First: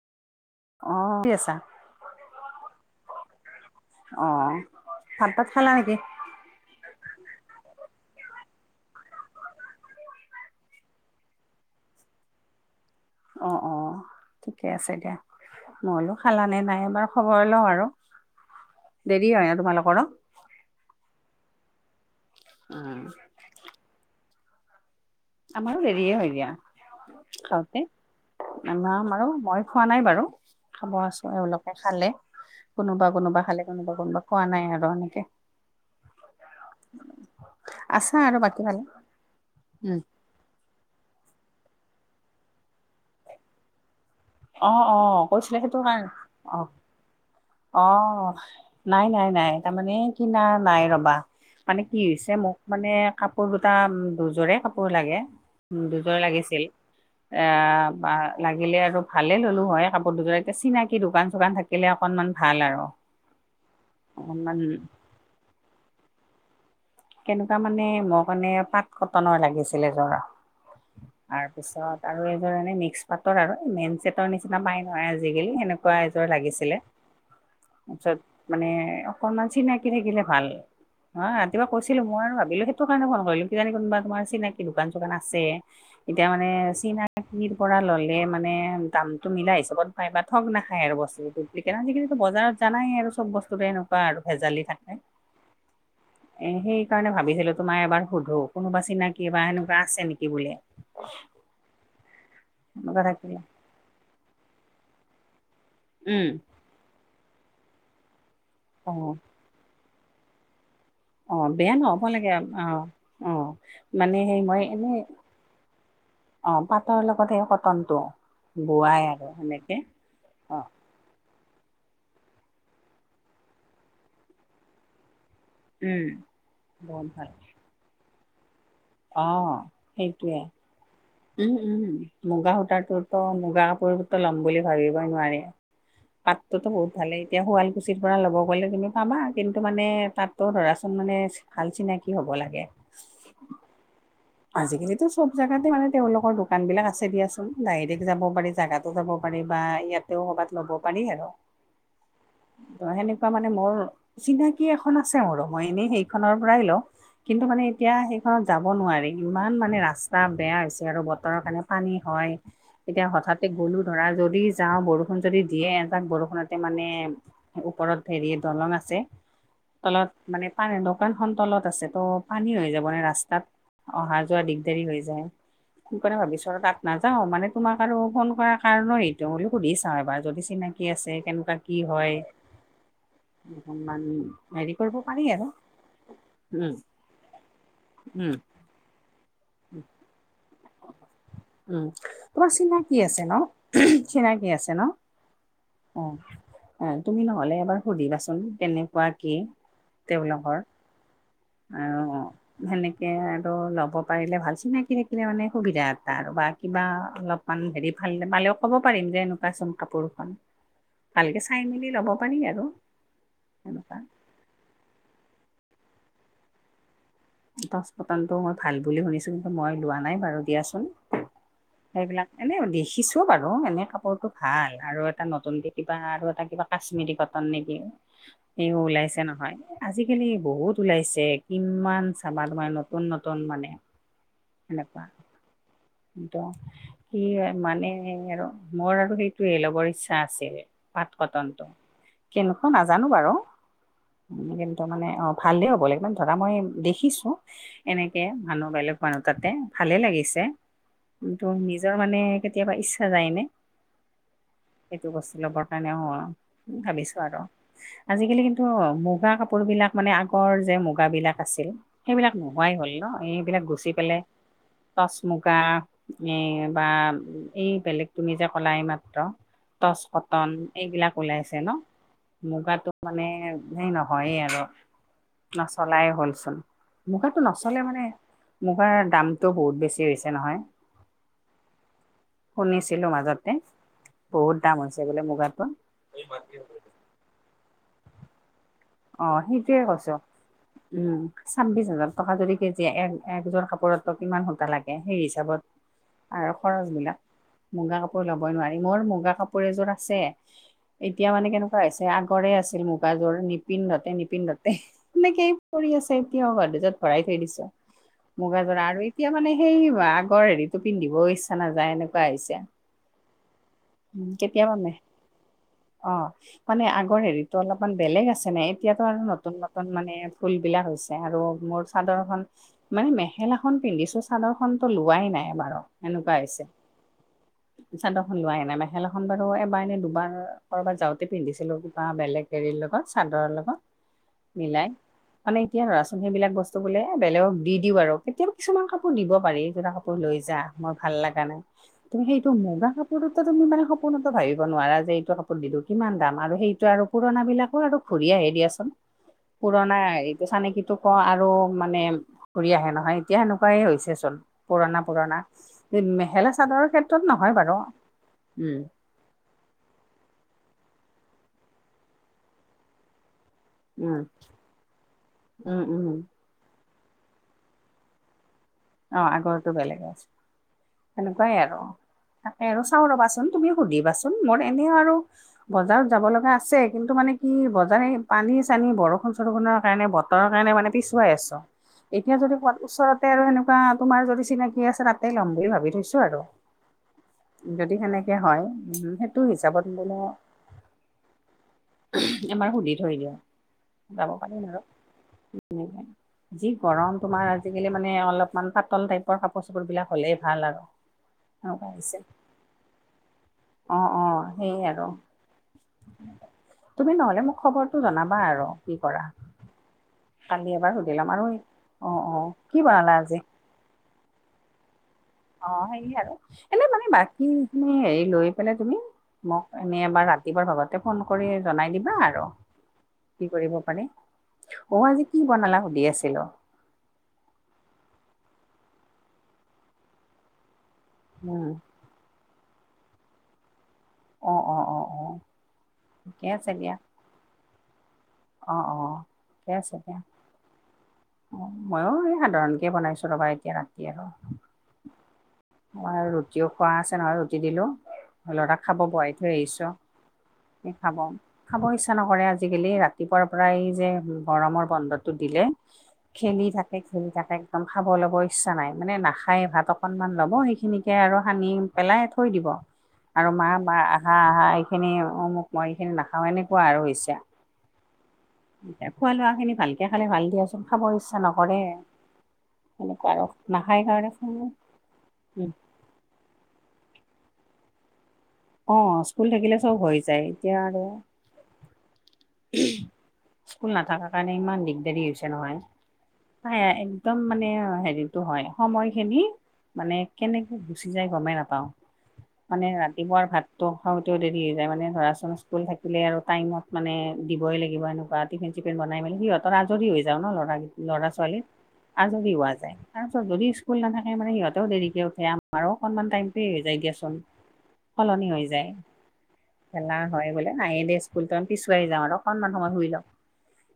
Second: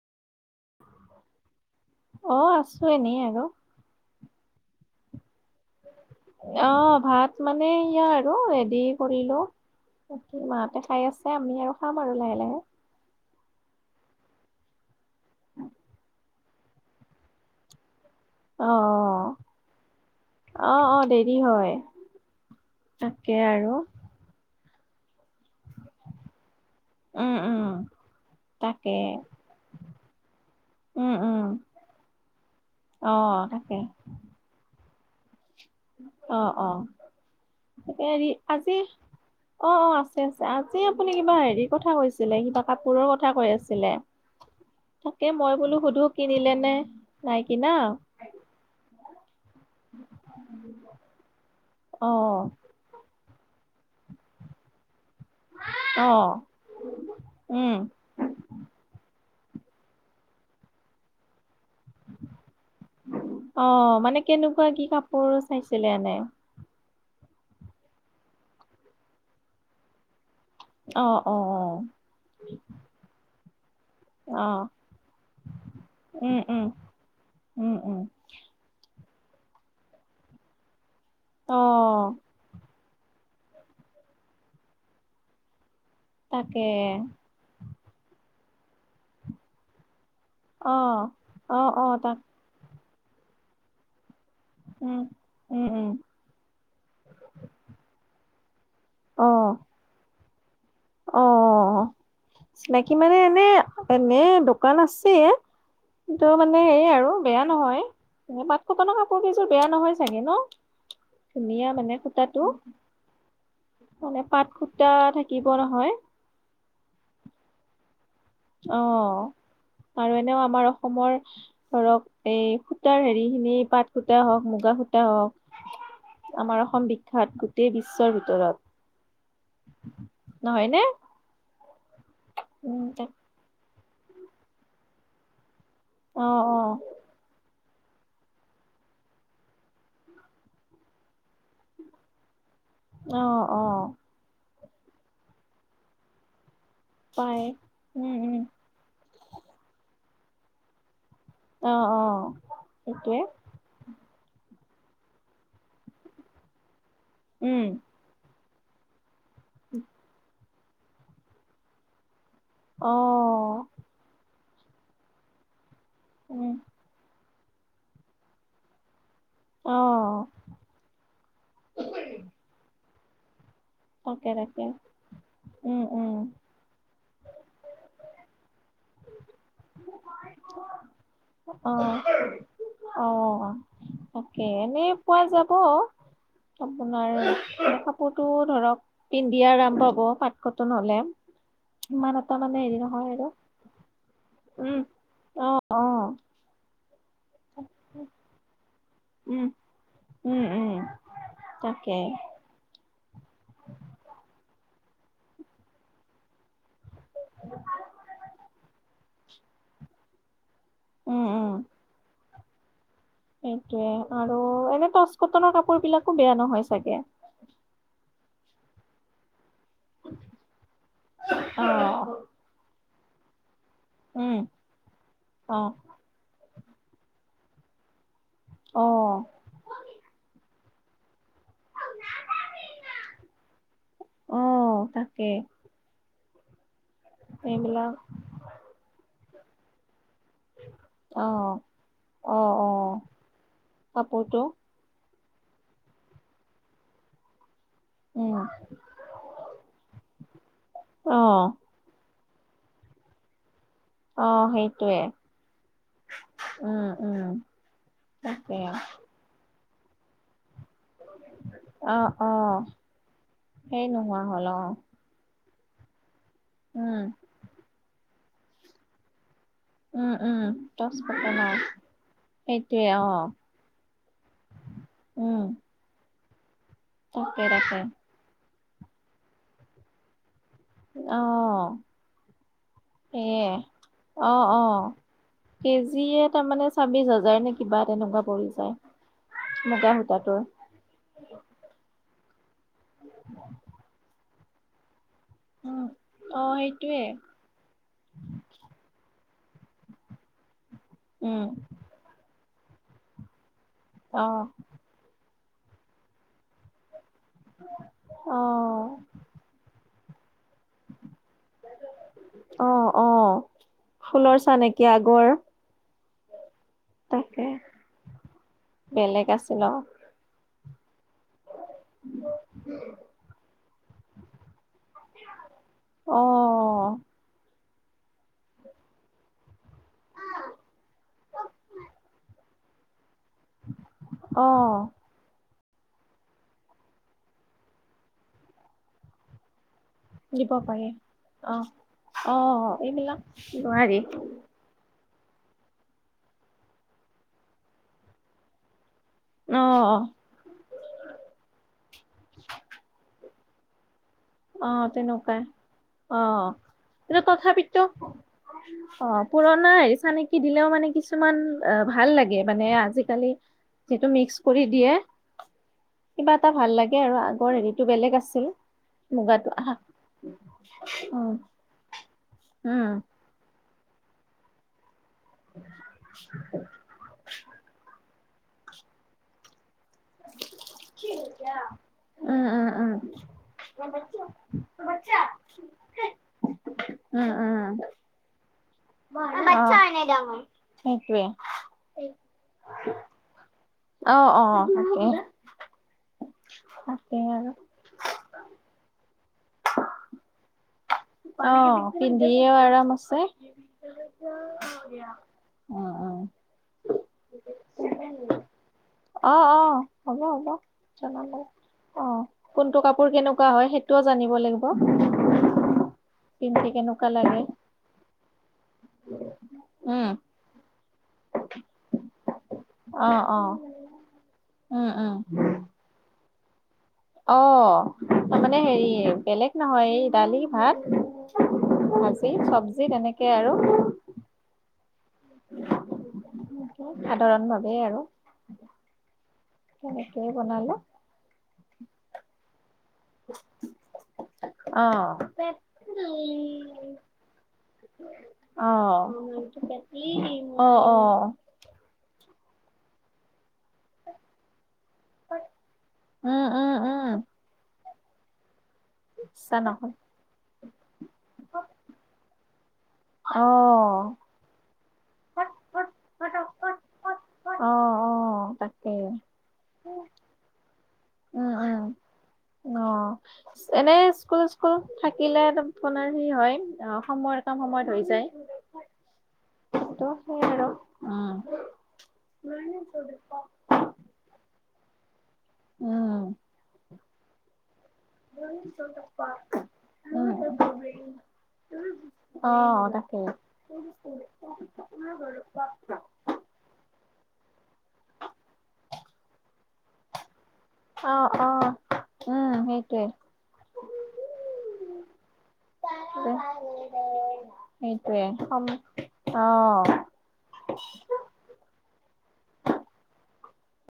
অ কি আছা অ আছো এনেই আৰু অ ভাত পাত খালা নেকি? অ ভাত মানে ইয়াৰ আৰু হেৰি কৰিলো তাকে মাহতে খাই আছে আমি আৰু খাম আৰু লাহে লাহে অ অ ঠিকে আছে দিয়া। মই লো খালা নে নাই এবাৰ খবৰ লওঁ আৰু অ দেৰি হয় অ ন তোমালোকৰ ন? অ অ দেৰি হয় উম, তাকে আৰু আমাৰো দেৰিয়ে হয় উম দিয়া উম খাওঁতে তাকে মামাম মাৰু মই খোৱা নাই বাৰু খাব উম আছো উম এওঁলোকে খালে কোনোবা অ - কোনোবা খালে তাকে কোনোবা - কোনোবা খোৱা নাই আৰু এনেকে। অ', অ', আছা হেৰি আৰু বাকী আজি ভালে। অ', অ', উম, আছ আছে আজি আপুনি কিবা হেৰিৰ কথা কৈছিলে কিবা কাপোৰৰ কথা কৈ আছিলে। অ', তাকে অ', মই কৈছিলে বোলো সেইটো সুধো কাৰণে কিনিলে নে অহ', নাই কিনা অহ ', নাই - নাই - নাই তাৰমানে কিনা নাই ৰবা মানে কি অ হৈছে মোক মানে কাপোৰ দুটা দুযোৰে কাপোৰ লাগে। অ দুযৰ লাগিছিল এ উম বা লাগিলে আৰু ভালে ললো হয় কাপোৰ দুযৰ, এতিয়া চিনাকি দোকান চোকান থাকিলে অকণমান ভাল আৰু। অ, মানে অকনমান কেনেকুৱা কি কাপোৰ চাইছিলে এনে। কেনেকুৱা মানে মোক মানে পাট কটনৰ লাগিছিলে যৰা। অ অ তাৰ পিছত আৰু এযোৰ এনে মিক্স পাতৰ আৰু মেইন চিত ৰ অ অ নিচিনা পাই নহয় আজিকালি সেনেকুৱা এযোৰ উম উম লাগিছিলে উম উম তাৰপিছত মানে অকনমান চিনাকি থাকিলে ভাল হ অ ৰাতিপুৱা কৈছিলো মই আৰু ভাবিলো সেইত টো কাৰণে ফোন কৰিলো কিজানি কোনোবা তোমাৰ চিনাকি দোকান চোকান আছে এতিয়া মানে তাকে চিনাক কিৰ পৰা ললে মানে দাম টো মিলা হিচাপত পাই বা ঠগ অ নাখায় আৰু বস্তুটো অ ডুপ্লিকেট অ আজিকালিটো তাক বজাৰত জানাই আৰু চব বস্তুতে এনেকুৱা আৰু ভেজালি থাকে। উম-উম-উম। সেইকাৰণে ভাবিছিলো তোমাকএবাৰ সোধো কোনোবা চিনাকি বা সেনেকুৱা আছে নেকি বুলি? অ', অ', অ চিনাকি এনেকুৱা মানে থাকিলে এনে-এনে দোকান আছে। কিন্তু উম মানে এই আৰু বেয়া নহয় অ পাতকটনৰ কাপোৰ কেইযোৰ বেয়া নহয় চাগে ন। অ ধুনীয়া বেয়া মানে নহ'ব লাগে সুতাটো অ অ মানে সেই পাত মই সুতা এনে থাকিব হয়। অ, পাটৰ লগত হে কটন টো। অ, আৰু এনেও অ আমাৰ অসমৰ ধৰক এই সূতাৰ হেৰি খিনি পাত সূতা হওক মুগা সূতা হওক। আমাৰ অসম বহুত ভাল বিখ্যাত গোটেই বিশ্বৰ ভিতৰত। অ, সেইটোৱে নহয়নে? উম-উম। মুগা উম তাক সূতাটোতো মুগাৰ পৰিৱৰ্ত ল'ম বুলি ভাবিবই নোৱাৰি অ পাতটোতো বহুত অ ভালে এতিয়া শুৱালকুছিৰ পৰা ল'ব গ'লে তুমি পাবা কিন্তু মানে তাতো ধৰাচোন মানে ভাল চিনাকি হ'ব লাগে। অ', অ', আজিকালিতো চব জেগাতে মানে তেওঁলোকৰ দোকান বিলাক আছে পায় দিয়াচোন ডাইৰেক্ট উম যাব উম পাৰি জোগাত যাব পাৰি বা ইয়াতেও কবাত ল'ব পাৰি আৰু। অ', অ', সেইটোৱে। মান মোৰ চিনাকি এখন আছে মোৰো মই এনেই সেইখনৰ পৰাই লও কিন্তু মানে উম এতিয়া সেই যাব নোৱাৰি ইমান মানে ৰাস্তা বেয়া হৈছে আৰু বতৰৰ কাৰণে পানী হয় অ এতিয়া হঠাৎ গলো ধৰা যদি যাও বৰষুণ যদি দিয়ে এ তাক উম বৰষুণতে মানে ওপৰত হেৰি দলং আছে অ তলত মানে পানীৰ দোকানখন তলত আছে ত' পানী হৈ যাব নে ৰাস্তাত। অহা তাকে যোৱা তাকে দিগদাৰি হৈ যায় উম সোনক উম ভাবিছ তাত নাযাও মানে তোমাক আৰু ফোন কৰা কাৰণো এইটো বোলো সুধি চাও এবাৰ যদি চিনাকি আছে কেনেকুৱা অ কি হয়। অ মান তাকে হেৰিৰি এনেই কৰিব পাৰি আৰু উম। অ, কাপোৰতো উম ধৰক পিন্ধি আৰম পাব পাত নলে উম ইমান এটা তোমাৰ মানে হেৰি চিনাকি নহয় আছে আৰু। ন চিনাকি আছে ন? উম অ', অ', অ, তুমি নহ'লে এবাৰ সুধিবাচোন কেনেকুৱা কি উম উম তেওঁলোকৰ উম তাকে আৰু অ, সেনেকৈ আৰু ল'ব পাৰিলে ভাল চিনাকি থাকিলে মানে সুবিধা এটা আৰু বা কিবা অলপ হেৰি ভাল পালেও ক'ব পাৰিম যে এনেকুৱা চোন কাপোৰখন উম ভালকে চাই মেলি ল'ব পাৰি আৰু। এনেকুৱা সেইটোৱে আৰু এনে টচ কটনৰ কাপোৰ বিলাকো বেয়া নহয় চাগে টচ কটনটো মই ভাল বুলি শুনিছোঁ কিন্তু মই লোৱা নাই বাৰু দিয়াচোন অ সেইবিলাক। এনে দেখিছো বাৰু এনে কাপোৰটো উম ভাল আৰু এটা নতুন অ দে। আৰু এটা কিবা কাশ্মিৰী কটন নেকি সেও অ ওলাইছে নহয় আজিকালি বহুত। ওলাইছে কিমান চাবা তোমাৰ নতুন নতুন মানে অ এনেকুৱা তাকে সেইটো কি হয় মানে এইবিলাক আৰু মোৰ আৰু সেইটোয়ে ল'বৰ ইচ্ ছা আছে পাত অ কটন টো অ কেনেকুৱা অ নাজানো বাৰু। কাপোৰটো ত মানে অ' ভালে হ'ব লাগিব মান ধৰা মই দেখিছোঁ এনেকে উম মানুহ বেলেগ। মানহ তাতে ভালেই লাগিছে। অ কিন্তু নিজৰ মানে কেতিয়াবা ইচ্ছা যায় নে অ সেইটোৱে সেইটো বস্তু ল'বৰ কাৰণে অ উম ভাবিছো উম আৰু আজিকালি তাকে কিন্তু মোক। কিবা কাপোৰ বিলাক মানে আগ গৰৰ যে মুগাবিলাক আছিল অ অ সেইবিলাক নোহোৱাই হ'ল ন এইবিলাক সেই গুচি পেলে। নোহোৱা হ'ল অ টচ মুগা এই বা উম এই বেলেগ তুমি যে কলাই মাত্ৰ। টচ উম উম কটন টচ এইবিলাক কটনৰ ওলাইছে ন' সেইটোৱে মুগাটো অ মানে হে নহয়ে আৰু উম নাচ। চলাই হ'লচোন মুগাৰটো তাকে তাকে নচলে মানে মুগাৰ দামটো বহুত বেছি হৈছে। নহয় অহ শুনিছিলোঁ সেয়ে মাজতে অ- বহুত অ দাম হৈছে বোলে মুগাটো কেজিয়ে তাৰমানে ছাব্বিশ হাজাৰ নে কিবা তেনেকুৱা পৰি যায় অ' সেইটোয়ে মুগা কৈছো সূতাটোৰ উম ছাব্বিশ হাজাৰ টকা যদি কেজিয়ে এক একযোৰ কাপোৰতো কিমান সূতা লাগে সেই হিচাপত উম অ আৰু সেইটোৱে খৰচবিলাক। মুগা কাপোৰ ল'বই নোৱাৰি। মোৰ মুগা কাপোৰ এযোৰ আছে। এতিয়া উম মানে কেনেকুৱা হৈছে। আগৰে আছিল মুগাযোৰ নিপিন্ধতে অ নিপিন্ধতে সেনেকে পৰি আছে এতিয়াও গদ্দেজত ভৰাই থৈ দিছোঁ। অ মুগাজোৰা আৰু এই এতিয়া মানে সেই আগৰ হেৰিটো পিন্ধিবও ইচ্ছা নাযায় এনেকুৱা হৈছে। অ অ ফুলৰ চাহ নেকি কেতিয়াবা আগৰ। অ' মানে আগৰ তাকে হেৰিতো অলপমান বেলেগ আছে নাই এতিয়াতো আৰু বেলেগ নতুন আছিল নতুন মানে। ফুলবিলা হৈছ ছে আৰু মোৰ চাদৰ খন মানে মেখেলা খন পিন্ধিছো চাদৰ খন তো লোৱাই নাই বাৰু। অ অ সেনেকুৱা হৈছে। চাদৰ খন লোৱাই নাই মেখেলা এখন বাৰু এবাৰ এনে দুবাৰ কৰবাত যাওঁতে পিন্ধিছিলো কিবা বেলেগ। এৰিৰ লগত চাদৰৰ লগত অ মিলাই মানে এতিয়া ধৰাচোন সেইবিলাক বস্তু বোলে এ বেলেগক দি দিওঁ বাৰু কেতিয়াবা কিছুমান কাপোৰ নিব পাৰি যেনে কা পোৰ লৈ দিব যা। পাৰি মোৰ ভাল লাগা অ নাই। তুমি অ সেইটো মুগা এইবিলাক কাপোৰতো তুমি মানে নোৱাৰি সপোনতো ভাবিব নোৱাৰা যে এইটো কা পোৰ দিলো কিমান দাম আৰু সেইটো আৰু পুৰণা বিলাকো আৰু ঘূৰি আহে দিয়াচোন। অ পুৰণা এই চানেকিটো কও আৰু মানে ঘূৰি আহে নহয়। এতিয়া সেনেকুৱাই হৈছে চোন। অ পুৰণা পুৰণা তেনেকুৱাই অ মেখেলা চাদৰ কিন্তু ক্ষেত্ৰত নহয় বাৰু। তথাপিতো উম। অ পুৰণা হেৰি চানেকি দিলেও মানে কিছুমান আ ভাল লাগে। মানে আজিকালি যিটো উম মিক্স কৰি দিয়ে উম উম কিবা এটা ভাল লাগে আৰু আগৰ হেৰিটো বেলেগ আছিল। অ মুগাটো আগৰটো আহা বেলেগ আছে। উম সেনেকুৱাই আৰু তাকে আৰু উম চাও ৰবা চোন তুমি সুধিবাচোন মোৰ এনে আৰু বজাৰত যাব লগা আছে। কিন্তু মানে কি বজাৰে পানী চানী বৰষুণ বৰষুণৰ কাৰণে বতৰৰ কাৰণে মানে পিছুৱাই আছো। এতিয়া উম যদি কবাত উম ওচৰতে আৰু এনেকু ৱা তোমাৰ যদি চিনাকি আছে তাতেই লম বুলি ভাবি থৈছো আৰু উম উম যদি সেনেকে হয়, উম। সেইটো হিচাপত লৈ ল উম সেইটোৱে এবাৰ সুধি থৈ দিয়া। অ যাব অ পাৰিম আৰু তাকে যি হে যি গৰম তাকে তোমাৰ আৰু আজিকালি মানে অলপ মান পাতল টাইপৰ কাপোৰ চাপোৰ বিলাক হ'লে ভাল আৰু। অ, সেনেকুৱা হৈছে পিন্ধিয়েও আৰাম আছে। অ', অ অ সেইয়ে আৰু অ', তুমি নহলে মোক খবৰটো জনাবা আৰু কি কৰা? অ অ হ'ব হ'ব কালি এবাৰ সুধি লম জনাব আৰু অ, কি কোনটো কাপোৰ বনালা আজি কেনেকুৱা হয় সেইটোও জানিব লাগিব। কোৱা? অ, হেৰি আৰু এনে মানে বাকীখিনি হেৰি লৈ পেলাই তুমি মোক এনে উম এবাৰ ৰা তিপুৱাৰ ভাগতে ফোন কৰি জনাই দিবা আৰু। অ অ কি কৰিব পাৰে উম, অ, উম, আজি কি বনালা সুধি আছিলো? অ, তা মানে হেৰি বেলেগ নহয় এই দালি, ভাত উম, ভাজি চব্জি তেনেকে আৰু। অ', অ', অ', অ', ঠিকে আছে দিয়া। ধৰণভাৱেই আৰু। অ', অ', ঠিকে আছে দিয়া তেনেকেই বনালো অ, ময়ো এই সাধাৰণকে বনাই ছো ৰবা এতিয়া ৰাতি আৰু। অ', অ', মই আৰু ৰুটিও খোৱা আছে নহয় ৰুটি দিলো। লৰাক অ', খাব অ', বোৱাই থৈ আহিছো সি খাব। খাব ইচ্ছা নকৰে আজিকালি ৰাতিপুৱাৰ পৰাই যে গৰমৰ বন্ধত টো দিলে উম, খেলি উম, থাকে - উম, খেলি থাকে একদম খাব ল'ব ইচ্ছা নাই, মানে ইচ্ছা নাখায় ভাত নহল অকন। কণমান লব সেইখিনিকে আৰু সানি পেলাই থৈ দিব। আৰু মা, বা অ', হা - হা এইখিনি মোক, মই এইখিনি নাখাও এনেকুৱা আৰু হৈছে। অ', অ', তাকে। খোৱা লোৱাখিনি ভালকে খালে ভাল দিয়াচোন খাবৰ ইচ্ছা উম, নকৰে, সেনেকুৱা আৰু। নাখায় এনেই কাৰণে স্কুল - স্কুল থাকিলে আপোনাৰ সেই হয় অ, সময়ৰ কাম সময়ত হৈ যায়। অ, স্কুল থাকিলে চব ত' হৈ সেই যায় এতিয়া আৰু। উম, স্কুল নাথাকা কাৰণে ইমান দিগদাৰি হৈছে নহয়। উম, একদম মানে হেৰিটো হয় সময় খিনি মানে কেনেকে গুচি উম, যাই গমেই নাপাও মানে অ', তাকেই ৰাতিপুৱাৰ ভাতটো খাওতেও দেৰি হৈ যায়। মানে ধৰাচোন স্কুল থাকিলে আৰু টাইমত মানে দিবই লাগিব এনেকুৱা টফিন চিফিন বনাই মেলি সিহতৰ আজৰি হৈ যাও ন ল'ৰা অ', ল'ৰা অ', ছোৱালীৰ আজৰি উম, হোৱা যায়। সেইটোৱে। তাৰপিছত যদি স্কুল নাথাকে মানে সিহঁতেও দেৰিকে উঠে। মাৰ অকনমান টাইমটো এৰি যায় দিয়াচোন। সেইটোৱে সলনি সম হৈ যায়। অ'। খেলা হয় বোলে। নাহে দে স্কুল তন পিছুৱাই যাও আৰু অকনমান সময় শুই লও।